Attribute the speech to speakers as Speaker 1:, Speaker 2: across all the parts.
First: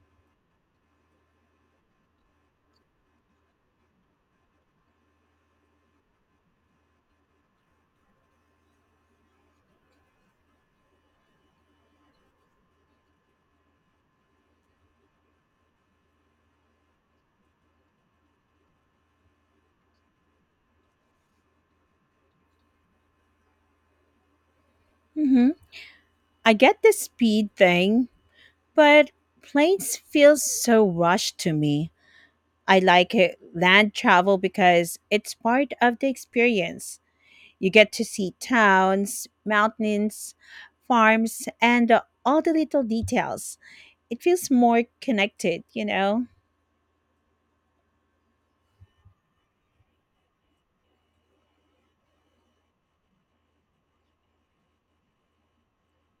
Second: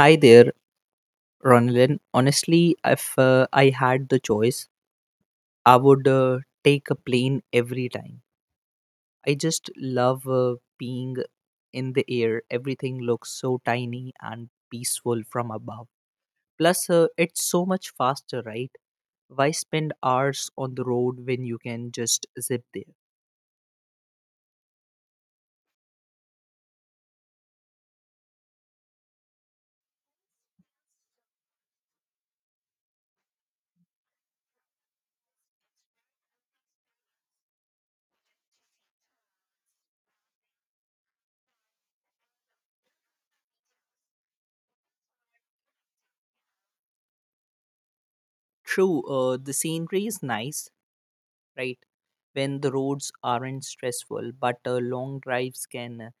Speaker 1: Hi there, Ronalyn. Honestly, if I had the choice, I would take a plane every time. I just love being in the air. Everything looks so tiny and peaceful from above. Plus, it's so much faster, right? Why spend hours on the road when you can just zip there?
Speaker 2: Hmm, I get the speed thing, but planes feel so rushed to me. I like it, land travel, because it's part of the experience. You get to see towns, mountains, farms, and all the little details. It feels more connected.
Speaker 1: True, the scenery is nice, right? When the roads aren't stressful, but long drives can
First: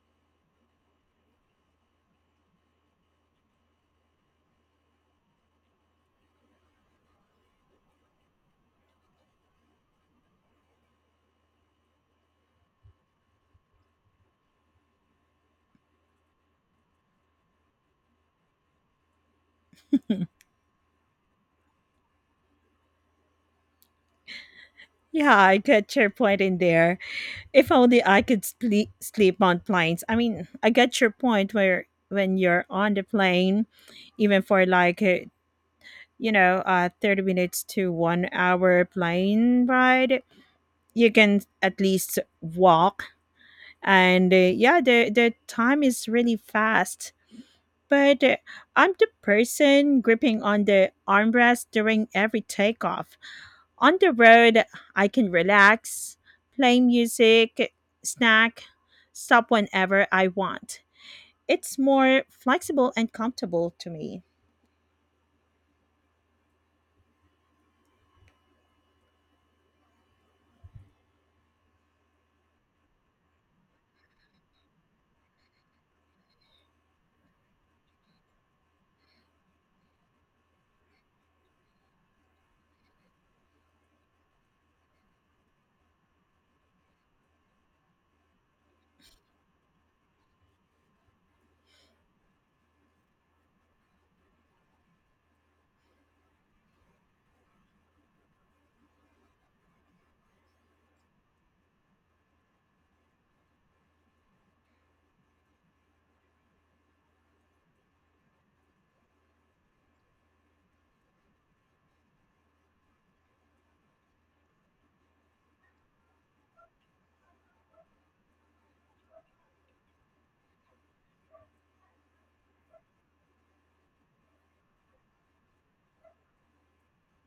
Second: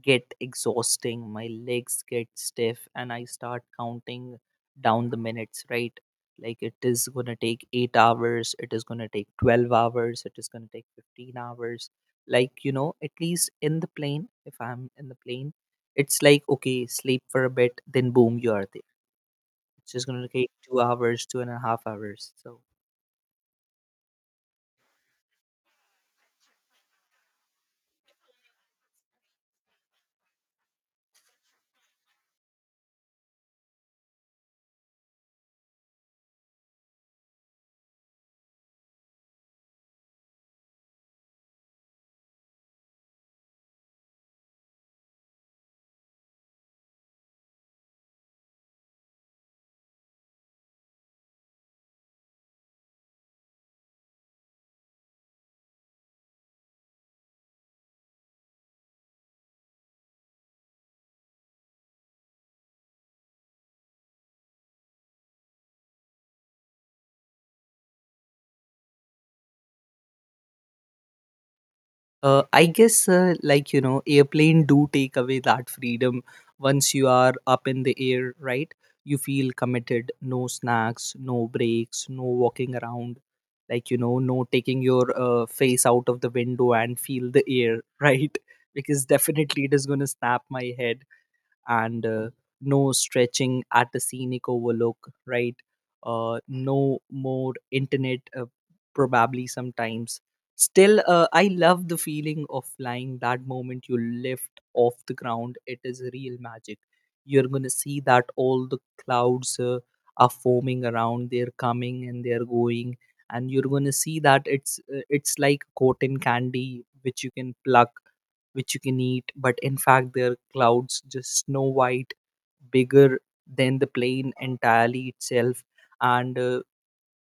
Speaker 1: get exhausting. My legs get stiff, and I start counting down the minutes, right? Like it is going to take 8 hours, it is going to take 12 hours, it is going to take 15 hours. Like, you know, at least in the plane, if I'm in the plane, it's like, okay, sleep for a bit, then boom, you are there. It's just going to take 2 hours, two and a half hours. So,
Speaker 2: Yeah, I get your point in there. If only I could sleep on planes. I mean, I get your point where when you're on the plane, even for 30 minutes to 1 hour plane ride, you can at least walk. And yeah, the time is really fast. But I'm the person gripping on the armrest during every takeoff. On the road, I can relax, play music, snack, stop whenever I want. It's more flexible and comfortable to me.
Speaker 1: Uh, I guess, like, you know, airplane do take away that freedom. Once you are up in the air, right? You feel committed. No snacks, no breaks, no walking around. Like, you know, no taking your face out of the window and feel the air, right? Because definitely it is going to snap my head and no stretching at the scenic overlook, right? No more internet, probably sometimes. Still, I love the feeling of flying. That moment you lift off the ground, it is real magic. You're gonna see that all the clouds are forming around. They're coming and they're going, and you're gonna see that it's like cotton candy which you can pluck, which you can eat, but in fact they're clouds, just snow white, bigger than the plane entirely itself, and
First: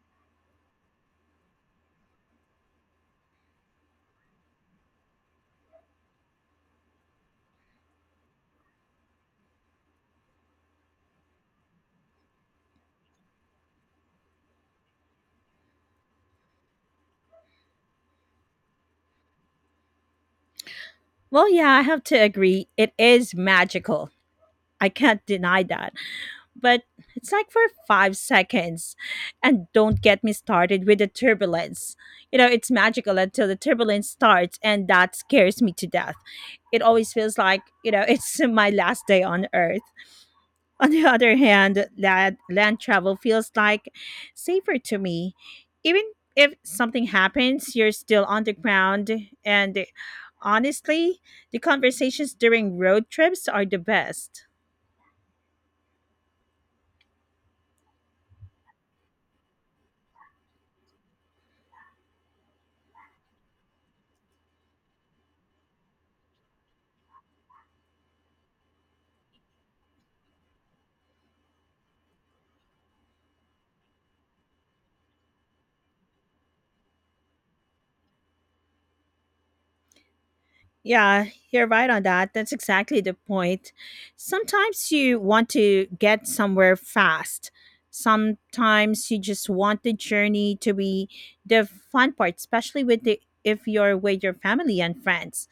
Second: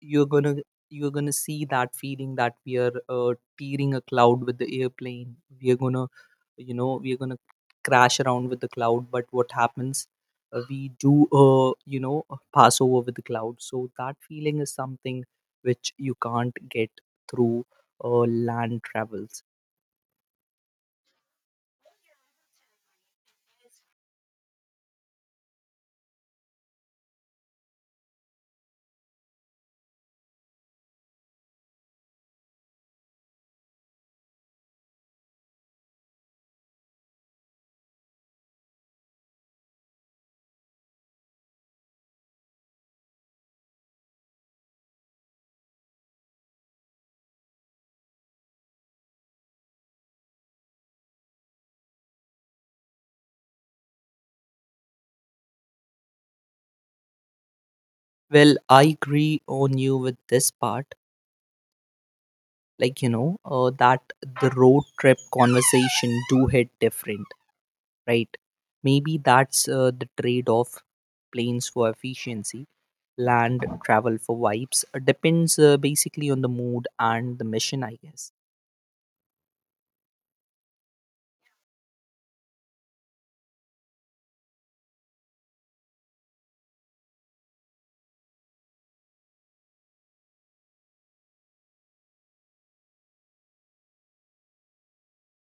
Speaker 1: you're gonna you're gonna see that feeling that we are tearing a cloud with the airplane. We are gonna crash around with the cloud, but what happens, we do you know pass over with the cloud. So that feeling is something which you can't get through land travels.
Speaker 2: Well, yeah, I have to agree. It is magical. I can't deny that. But it's like for 5 seconds. And don't get me started with the turbulence. You know, it's magical until the turbulence starts, and that scares me to death. It always feels like it's my last day on earth. On the other hand, land travel feels like safer to me. Even if something happens, you're still on the ground. And honestly, the conversations during road trips are the best.
Speaker 1: Well, I agree on you with this part. Like, you know, that the road trip conversation do hit different, right? Maybe that's the trade off, planes for efficiency, land travel for vibes. Depends basically on the mood and the mission, I guess.
Speaker 2: Yeah, you're right on that. That's exactly the point. Sometimes you want to get somewhere fast. Sometimes you just want the journey to be the fun part, especially with the if you're with your family and friends.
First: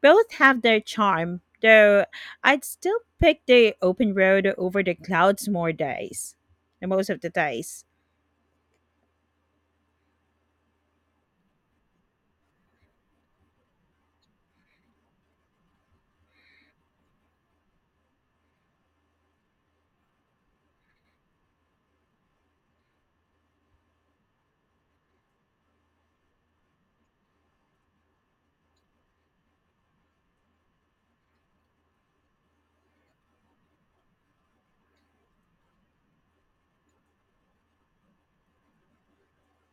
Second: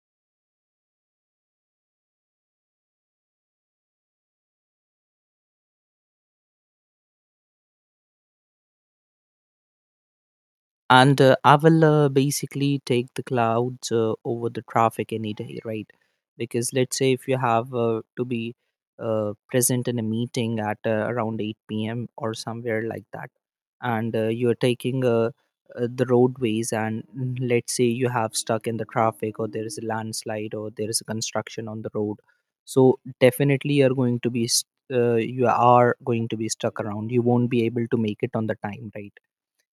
Speaker 2: Both have their charm, though I'd still pick the open road over the clouds more days. The most of the days.
Speaker 1: And I will basically take the clouds over the traffic any day, right? Because let's say if you have to be present in a meeting at around 8 p.m. or somewhere like that, and you're taking the roadways, and let's say you have stuck in the traffic, or there is a landslide, or there is a construction on the road. So definitely you're going to you are going to be stuck around. You won't be able to make it on the time, right?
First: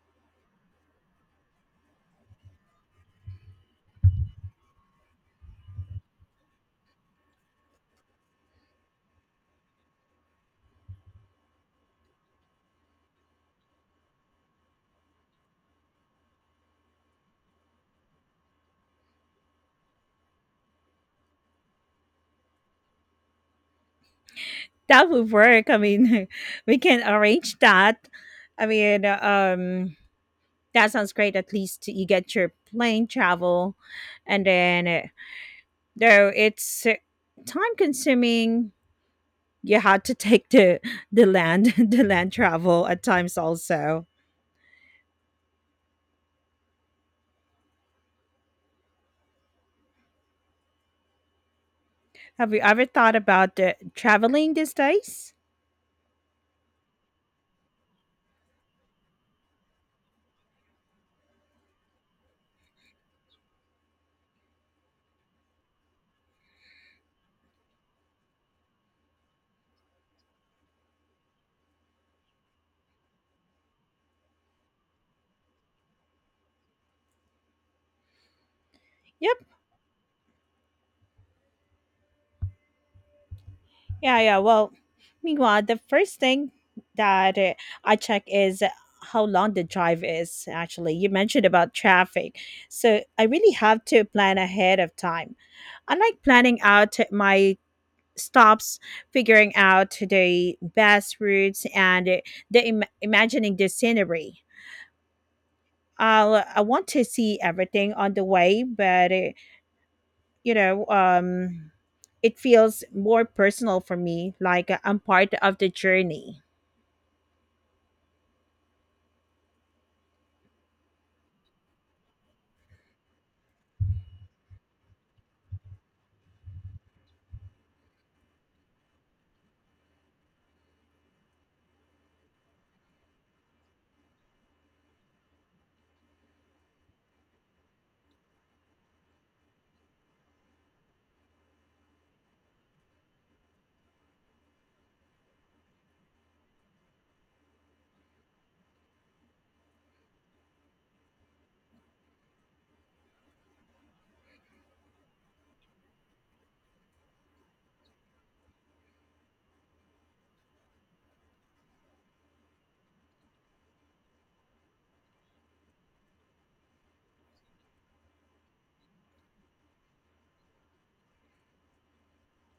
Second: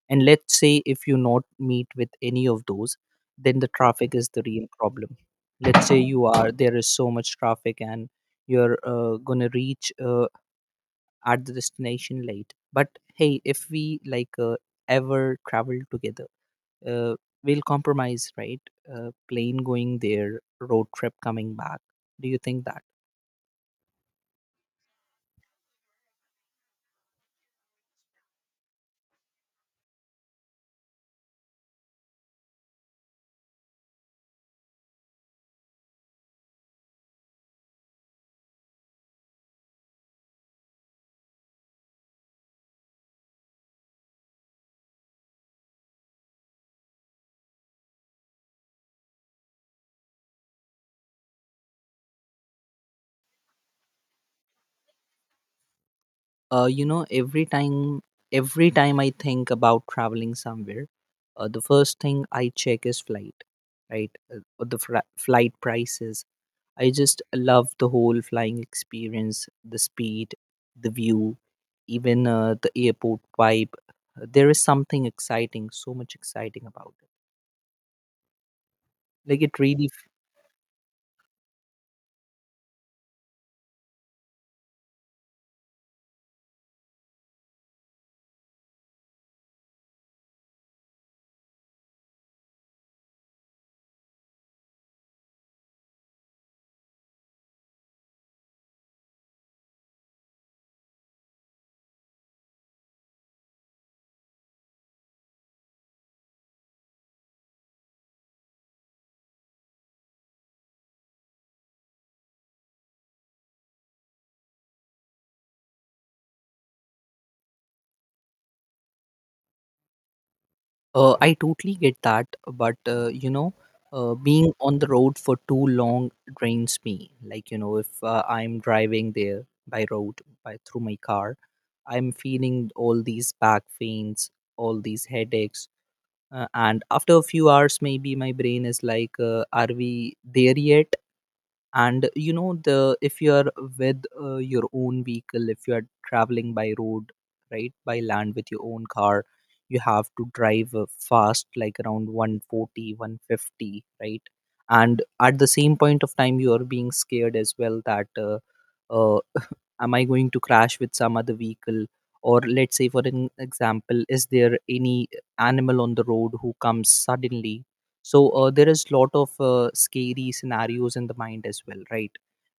Speaker 1: And let's say if you not meet with any of those, then the traffic is the real problem. Let's say you are, there is so much traffic, and you're gonna reach at the destination late. But hey, if we ever travel together, uh, we'll compromise, right? Plane going there, road trip coming back. Do you think that?
Speaker 2: That would work. I mean, we can arrange that. I mean, that sounds great. At least you get your plane travel, and then though it's time consuming, you had to take the land the land travel at times also. Have you ever thought about traveling these days?
Speaker 1: You know, every time I think about traveling somewhere, the first thing I check is flight, right? Flight prices. I just love the whole flying experience, the speed, the view, even the airport vibe. There is something exciting, so much exciting about it.
Speaker 2: Yep.
Speaker 1: Like it really.
Speaker 2: Yeah, yeah. Well, meanwhile, the first thing that I check is how long the drive is actually. You mentioned about traffic. So I really have to plan ahead of time. I like planning out my stops, figuring out the best routes and imagining the scenery. I want to see everything on the way, but you know um it feels more personal for me, I'm part of the journey.
Speaker 1: I totally get that, but you know, being on the road for too long drains me. Like, you know, if I'm driving there by road, by through my car, I'm feeling all these back pains, all these headaches, and after a few hours, maybe my brain is like, "Are we there yet?" And you know, the if you are with your own vehicle, if you are traveling by road, right, by land with your own car, you have to drive fast, like around 140, 150, right? And at the same point of time you are being scared as well, that uh, am I going to crash with some other vehicle? Or let's say, for an example, is there any animal on the road who comes suddenly? So there is lot of scary scenarios in the mind as well, right?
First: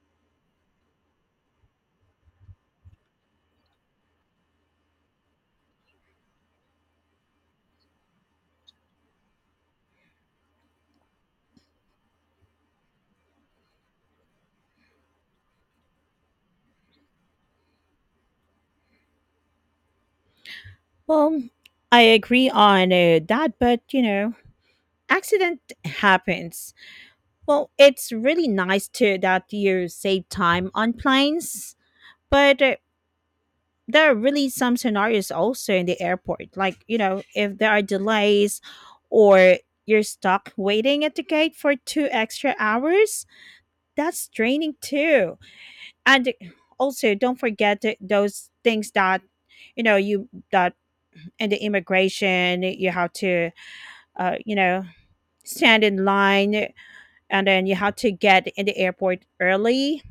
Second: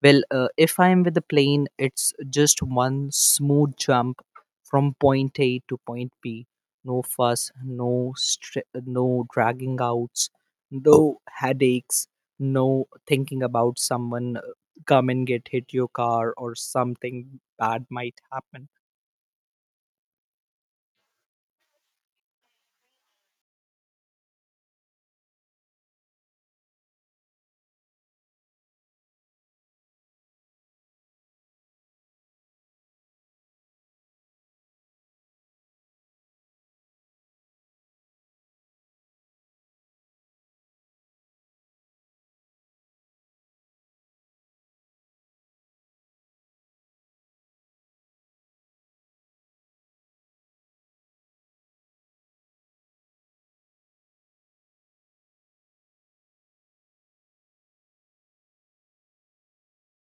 Speaker 1: Well, if I am with the plane, it's just one smooth jump from point A to point B. No fuss, no dragging outs, no headaches, no thinking about someone come and get hit your car, or something bad might happen.
Speaker 2: Well, I agree on that, but accident happens Well, it's really nice too that you save time on planes, but there are really some scenarios also in the airport. Like, you know, if there are delays or you're stuck waiting at the gate for 2 extra hours, that's draining too. And also, don't forget those things that, you know, you that in the immigration, you have to, uh, you know, stand in line, and then you have to get in the airport early,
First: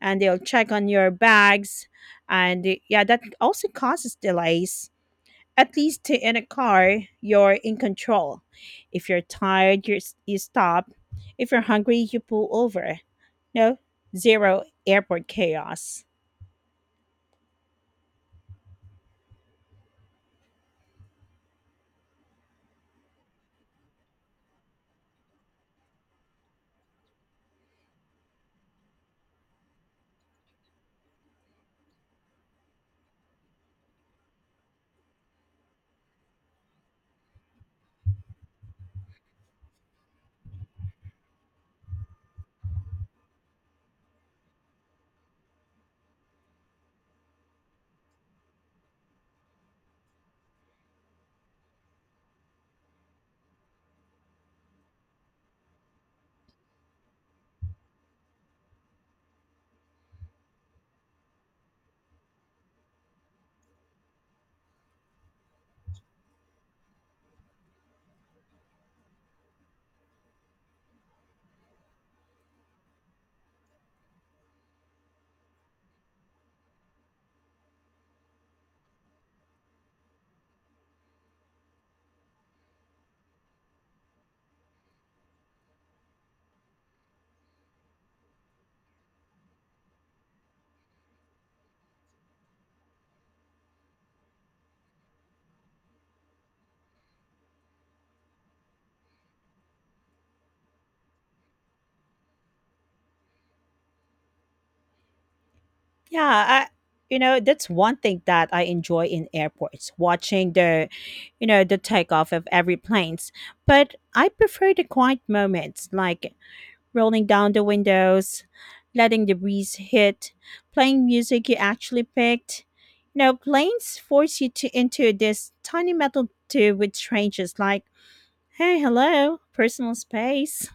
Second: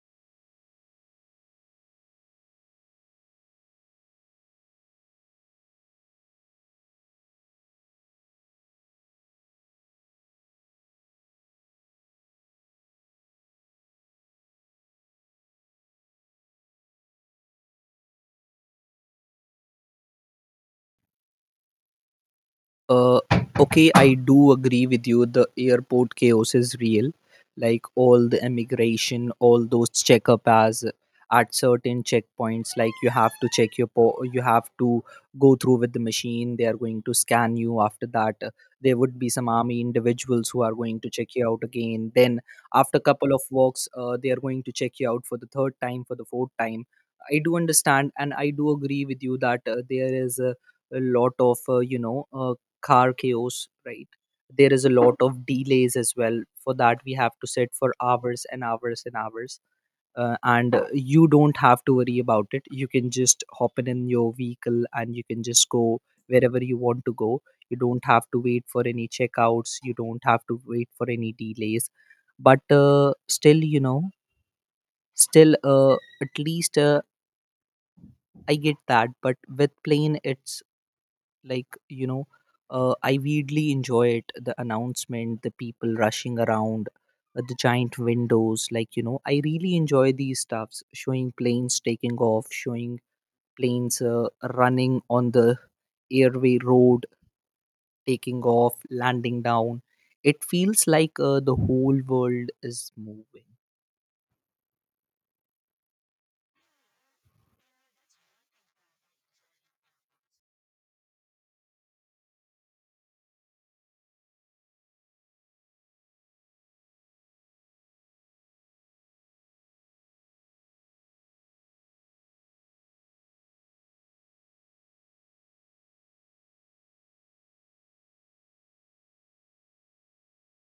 Speaker 2: and they'll check on your bags. And yeah, that also causes delays. At least in a car you're in control. If you're tired, you stop. If you're hungry, you pull over. No, zero airport chaos.
Speaker 1: Uh, okay, I do agree with you. The airport chaos is real. Like all the immigration, all those checkup as at certain checkpoints, like you have to you have to go through with the machine. They are going to scan you. After that, there would be some army individuals who are going to check you out again. Then after couple of walks, they are going to check you out for the third time, for the fourth time. I do understand, and I do agree with you that there is a lot of car chaos, right? There is a lot of delays as well. For that, we have to sit for hours and hours and hours. And you don't have to worry about it. You can just hop in your vehicle, and you can just go wherever you want to go. You don't have to wait for any checkouts. You don't have to wait for any delays. But still, you know, still at least I get that. But with plane, it's like, you know, I weirdly enjoy it, the announcement, the people rushing around, the giant windows. Like, you know, I really enjoy these stuffs, showing planes taking off, showing planes running on the airway road, taking off, landing down. It feels like the whole world is moving.
Speaker 2: Yeah, I, you know, that's one thing that I enjoy in airports, watching the, you know, the takeoff of every planes. But I prefer the quiet moments, like rolling down the windows, letting the breeze hit, playing music you actually picked. You know, planes force you to into this tiny metal tube with strangers like, hey, hello, personal space.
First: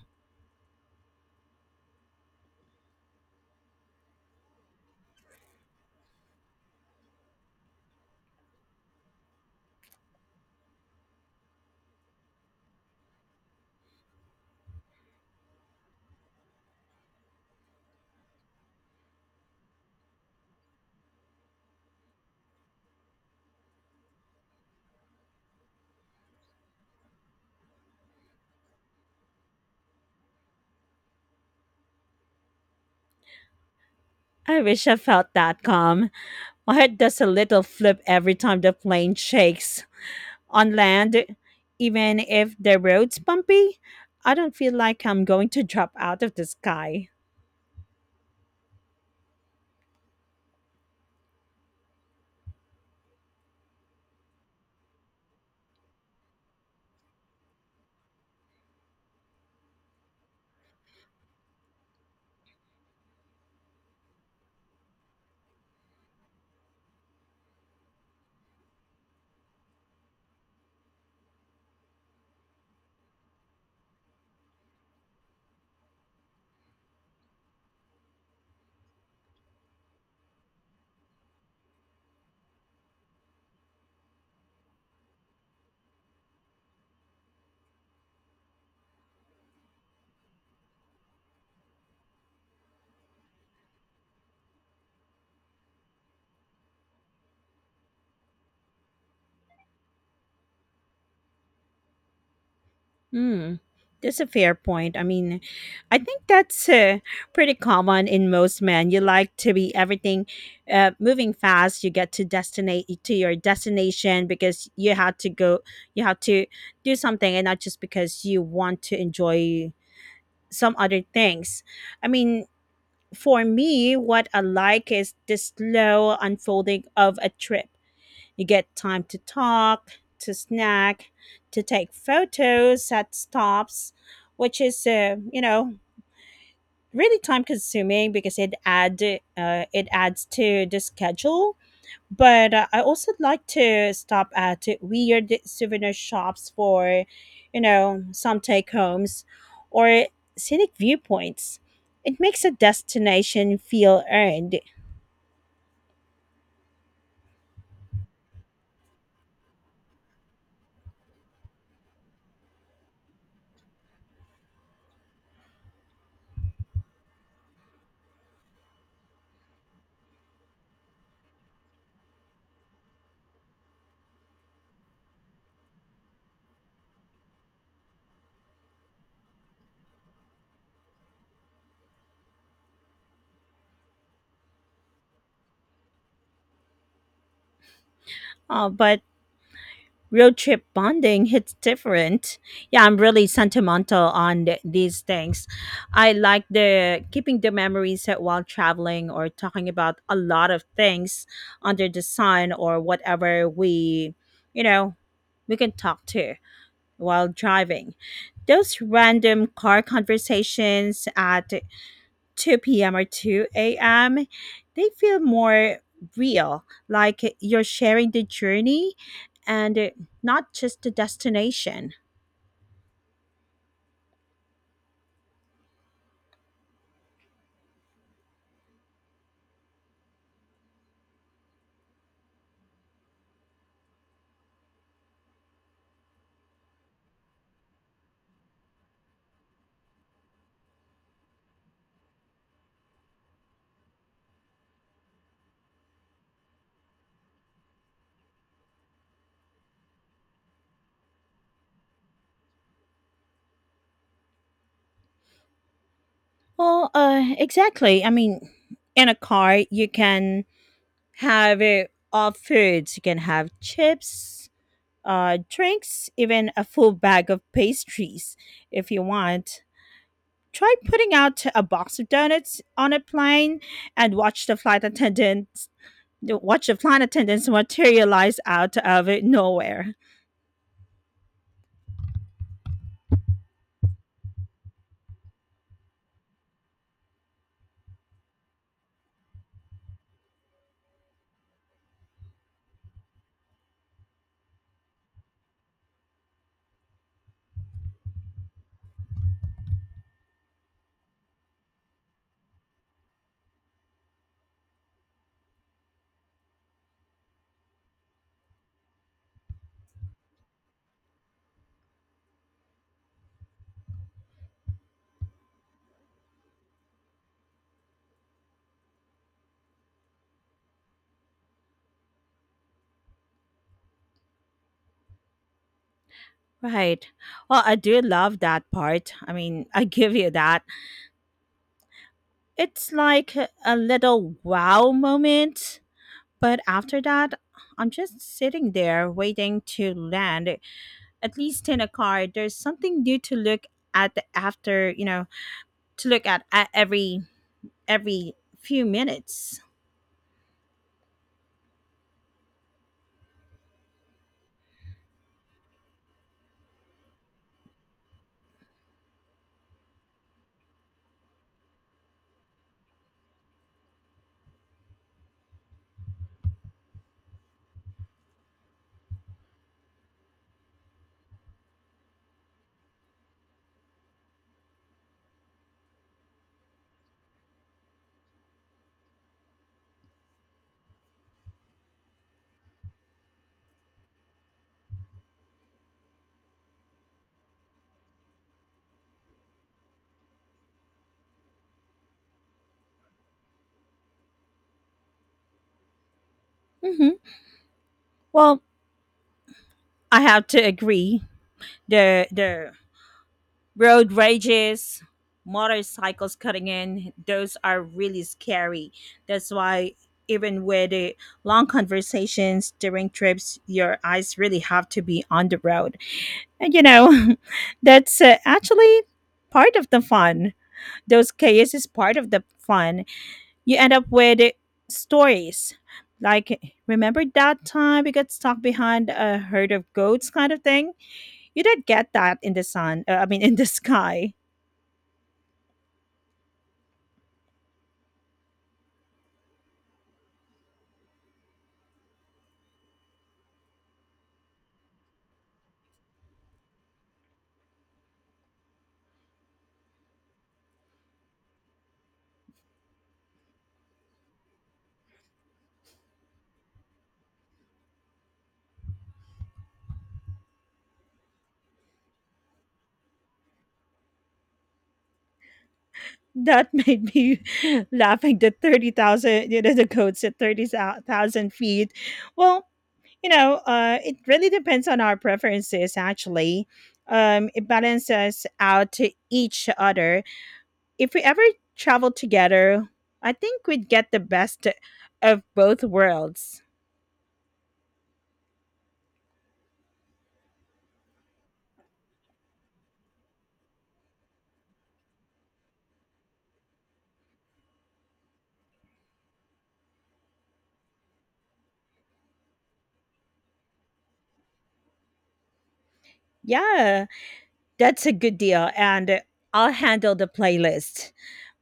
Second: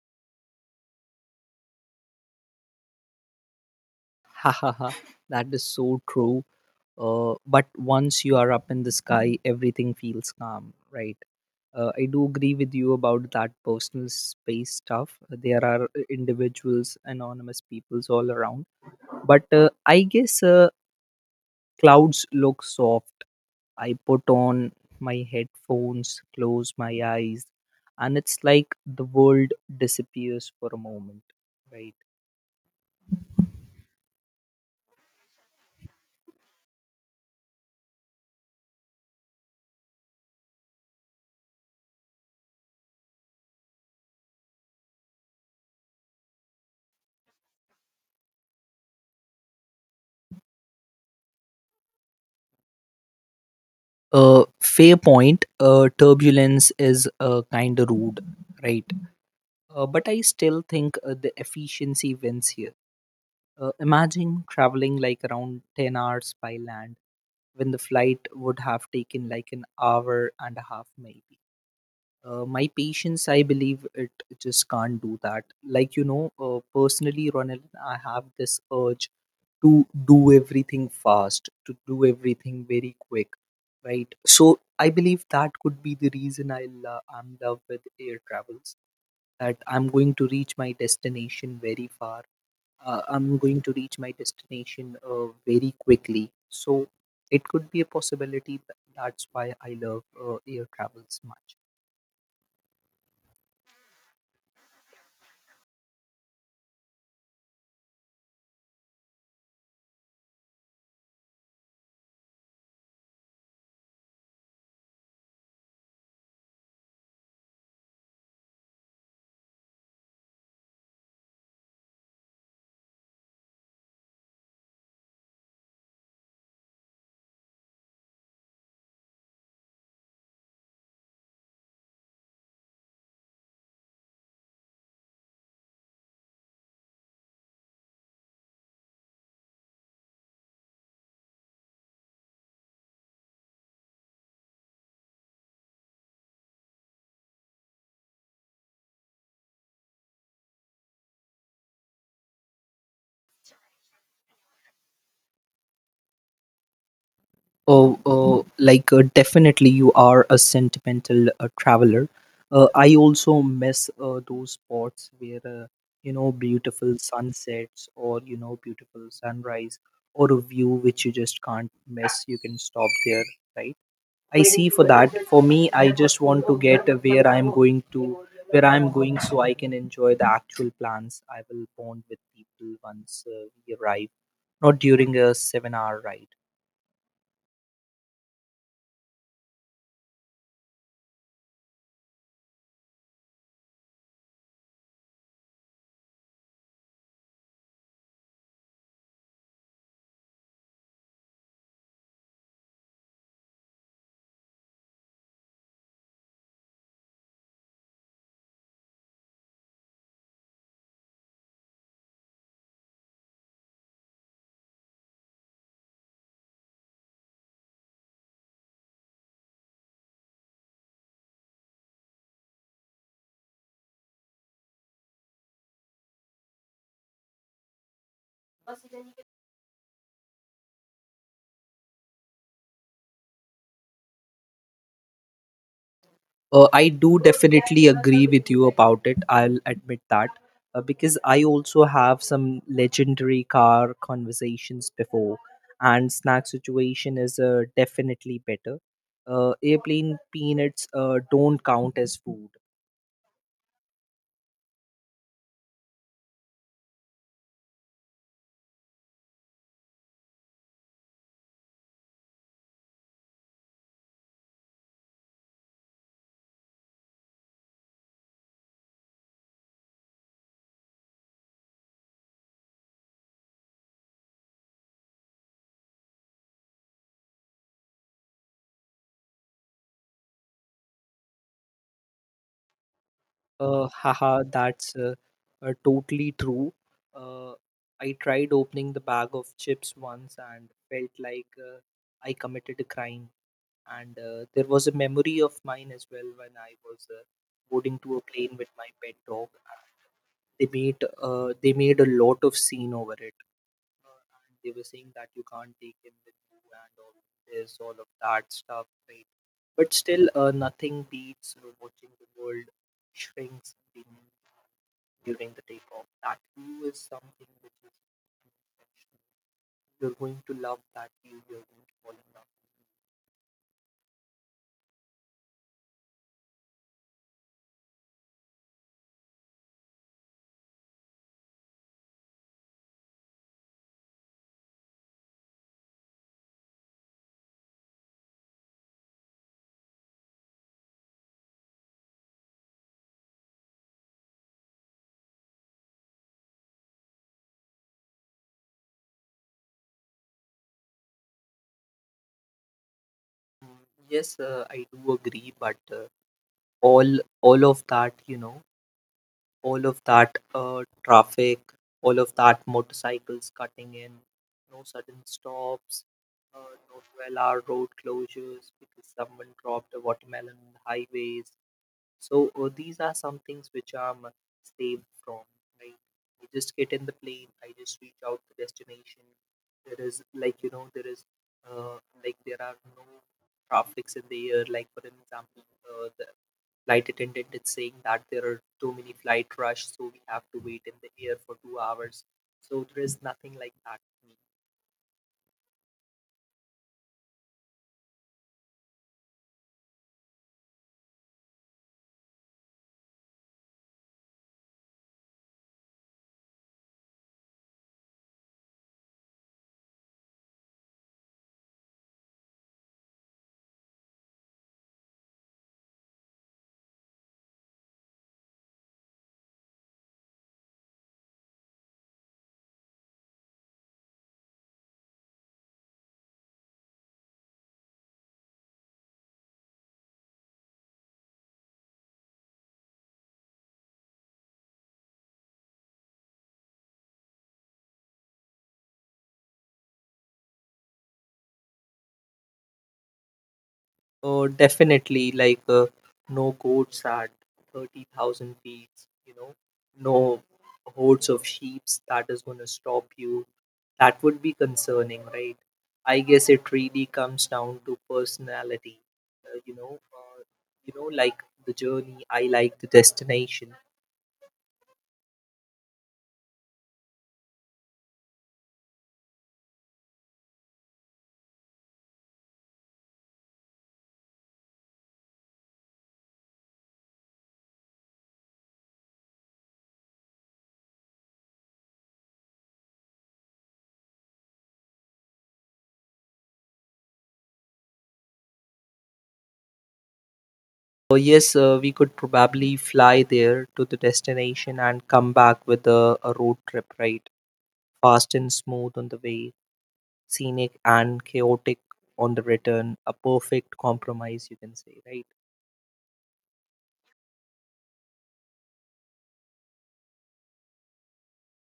Speaker 1: Ha ha ha, that is so true but once you are up in the sky, everything feels calm, right? I do agree with you about that personal space stuff. There are individuals, anonymous peoples all around, but I guess clouds look soft. I put on my headphones, close my eyes, and it's like the world disappears for a moment, right?
Speaker 2: I wish I felt that calm. My head does a little flip every time the plane shakes. On land, even if the road's bumpy, I don't feel like I'm going to drop out of the sky.
Speaker 1: Fair point. Turbulence is kind of rude, right? But I still think the efficiency wins here. Imagine traveling like around 10 hours by land when the flight would have taken like 1 and a half hours, maybe. My patience, I believe it just can't do that. Like, you know, personally, Ronald, I have this urge to do everything fast, to do everything very quick, right? So I believe that could be the reason I'm in love with air travels. That I'm going to reach my destination very far. I'm going to reach my destination very quickly. So it could be a possibility. That's why I love air travels much.
Speaker 2: Mm, that's a fair point. I mean, I think that's pretty common in most men. You like to be everything moving fast. You get to destinate to your destination because you had to go. You had to do something, and not just because you want to enjoy some other things. I mean, for me, what I like is the slow unfolding of a trip. You get time to talk, to snack, to take photos at stops, which is really time consuming because it adds to the schedule. But I also like to stop at weird souvenir shops for, you know, some take homes or scenic viewpoints. It makes a destination feel earned.
Speaker 1: Oh, oh, like, definitely you are a sentimental traveler. I also miss those spots where, you know, beautiful sunsets, or you know, beautiful sunrise, or a view which you just can't miss. You can stop there, right? I see for that. For me, I just want to get where I'm going to, where I'm going, so I can enjoy the actual plans. I will bond with people once we arrive, not during a 7-hour ride.
Speaker 2: But road trip bonding hits different. Yeah, I'm really sentimental on these things. I like the keeping the memories that while traveling or talking about a lot of things under the sun, or whatever we you know we can talk to while driving. Those random car conversations at 2 p.m. or 2 a.m., they feel more real, like you're sharing the journey and not just the destination.
Speaker 1: I do definitely agree with you about it. I'll admit that, because I also have some legendary car conversations before, and snack situation is definitely better. Airplane peanuts don't count as food.
Speaker 2: Exactly. I mean, in a car, you can have all foods. You can have chips, drinks, even a full bag of pastries if you want. Try putting out a box of donuts on a plane and watch the flight attendants materialize out of nowhere.
Speaker 1: That's totally true. Uh, I tried opening the bag of chips once and felt like I committed a crime. And there was a memory of mine as well when I was boarding to a plane with my pet dog. And they made they made a lot of scene over it. And they were saying that you can't take him with you, and all of this, all of that stuff, right? But still, nothing beats watching the world shrinks beneath during the takeoff. That view is something which is exceptional. You're going to love that view. You're going to fall in love.
Speaker 2: Right. Well, I do love that part. I mean, I give you that. It's like a little wow moment, but after that, I'm just sitting there waiting to land. At least in a car there's something new to look at after you know to look at every few minutes.
Speaker 1: Mm, Yes, I do agree, but all of that, you know, all of that traffic, all of that motorcycles cutting in, no sudden stops, no 12-hour road closures because someone dropped a watermelon on the highways. So these are some things which I'm saved from. Right? I just get in the plane. I just reach out to destination. There is, like, you know, there is, uh, like, there are no traffics in the air. Like for an example, the flight attendant is saying that there are too many flight rush, so we have to wait in the air for 2 hours. So there is nothing like that.
Speaker 2: Hmm. Well, I have to agree. The road rages, motorcycles cutting in, those are really scary. That's why even with the long conversations during trips, your eyes really have to be on the road. And you know, that's actually part of the fun. Those chaos is part of the fun. You end up with stories like, remember that time we got stuck behind a herd of goats, kind of thing? You did get that in the sun, I mean, in the sky.
Speaker 1: Oh, definitely. Like, no goats at 30,000 feet, you know, no hordes of sheep that is going to stop you. That would be concerning, right? I guess it really comes down to personality, uh, you know, uh, you know, like the journey, I like the destination.
Speaker 2: That made me laughing the 30,000, you know, the goats at 30,000 feet. Well, you know, it really depends on our preferences, actually. It balances out to each other. If we ever travel together, I think we'd get the best of both worlds.
Speaker 1: So yes, we could probably fly there to the destination and come back with a road trip, right? Fast and smooth on the way, scenic and chaotic on the return, a perfect compromise, you can say, right?
Speaker 2: Yeah, that's a good deal. And I'll handle the playlist,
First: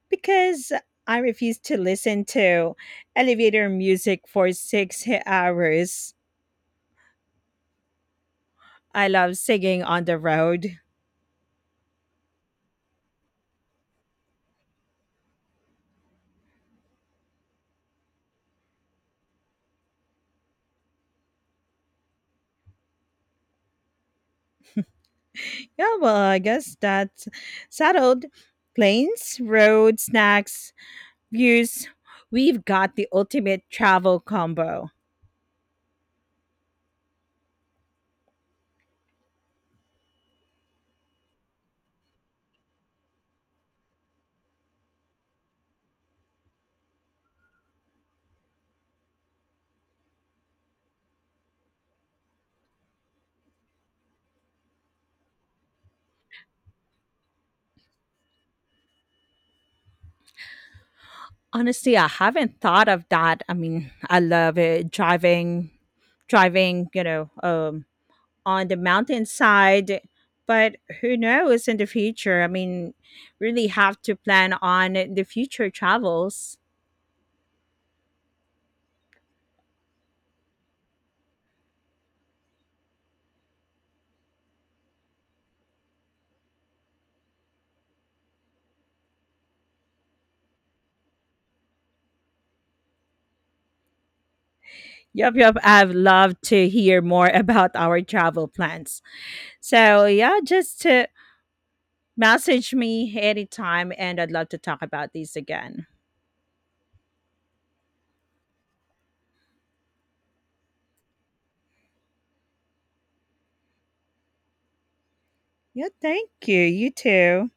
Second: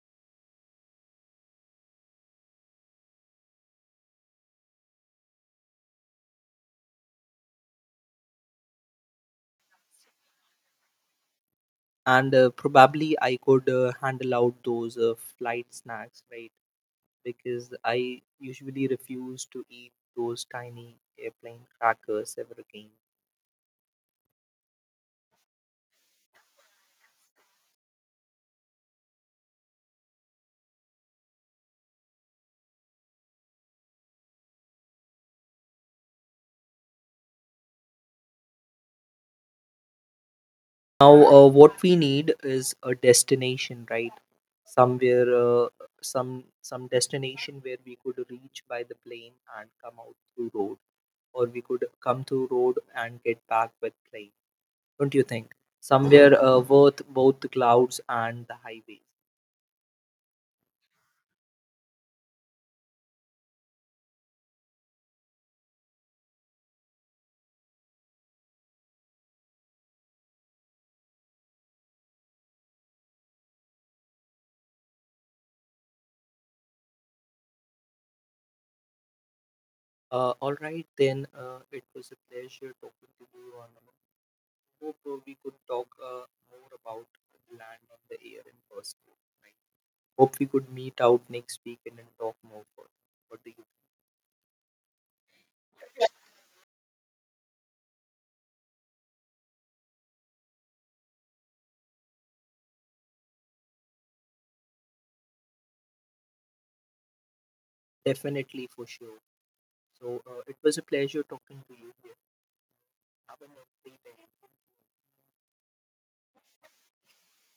Speaker 2: because I refuse to listen to elevator music for 6 hours. I love singing on the road.
Speaker 1: And probably I could handle out those flight snacks, right? Because I usually refuse to eat those tiny airplane crackers ever again.
Speaker 2: Yeah, well, I guess that's settled. Planes, road, snacks, views, we've got the ultimate travel combo.
Speaker 1: Now, what we need is a destination, right? Somewhere, some destination where we could reach by the plane and come out through road, or we could come through road and get back with plane, don't you think? Somewhere worth both the clouds and the highways.
Speaker 2: Honestly, I haven't thought of that. I mean, I love it driving. You know, on the mountainside. But who knows in the future? I mean, really have to plan on the future travels.
Speaker 1: All right, then it was a pleasure talking to you. On, hope we could talk more about the land and the air in person. Right? Hope we could meet out next weekend and then talk more for, do you?
Speaker 2: Yup, yup. I've loved to hear more about our travel plans. So yeah, just to message me anytime, and I'd love to talk about these again.
Speaker 1: Definitely for sure. So it was a pleasure talking to you. Here. Have a lovely day.
Speaker 2: Yeah, thank you. You too.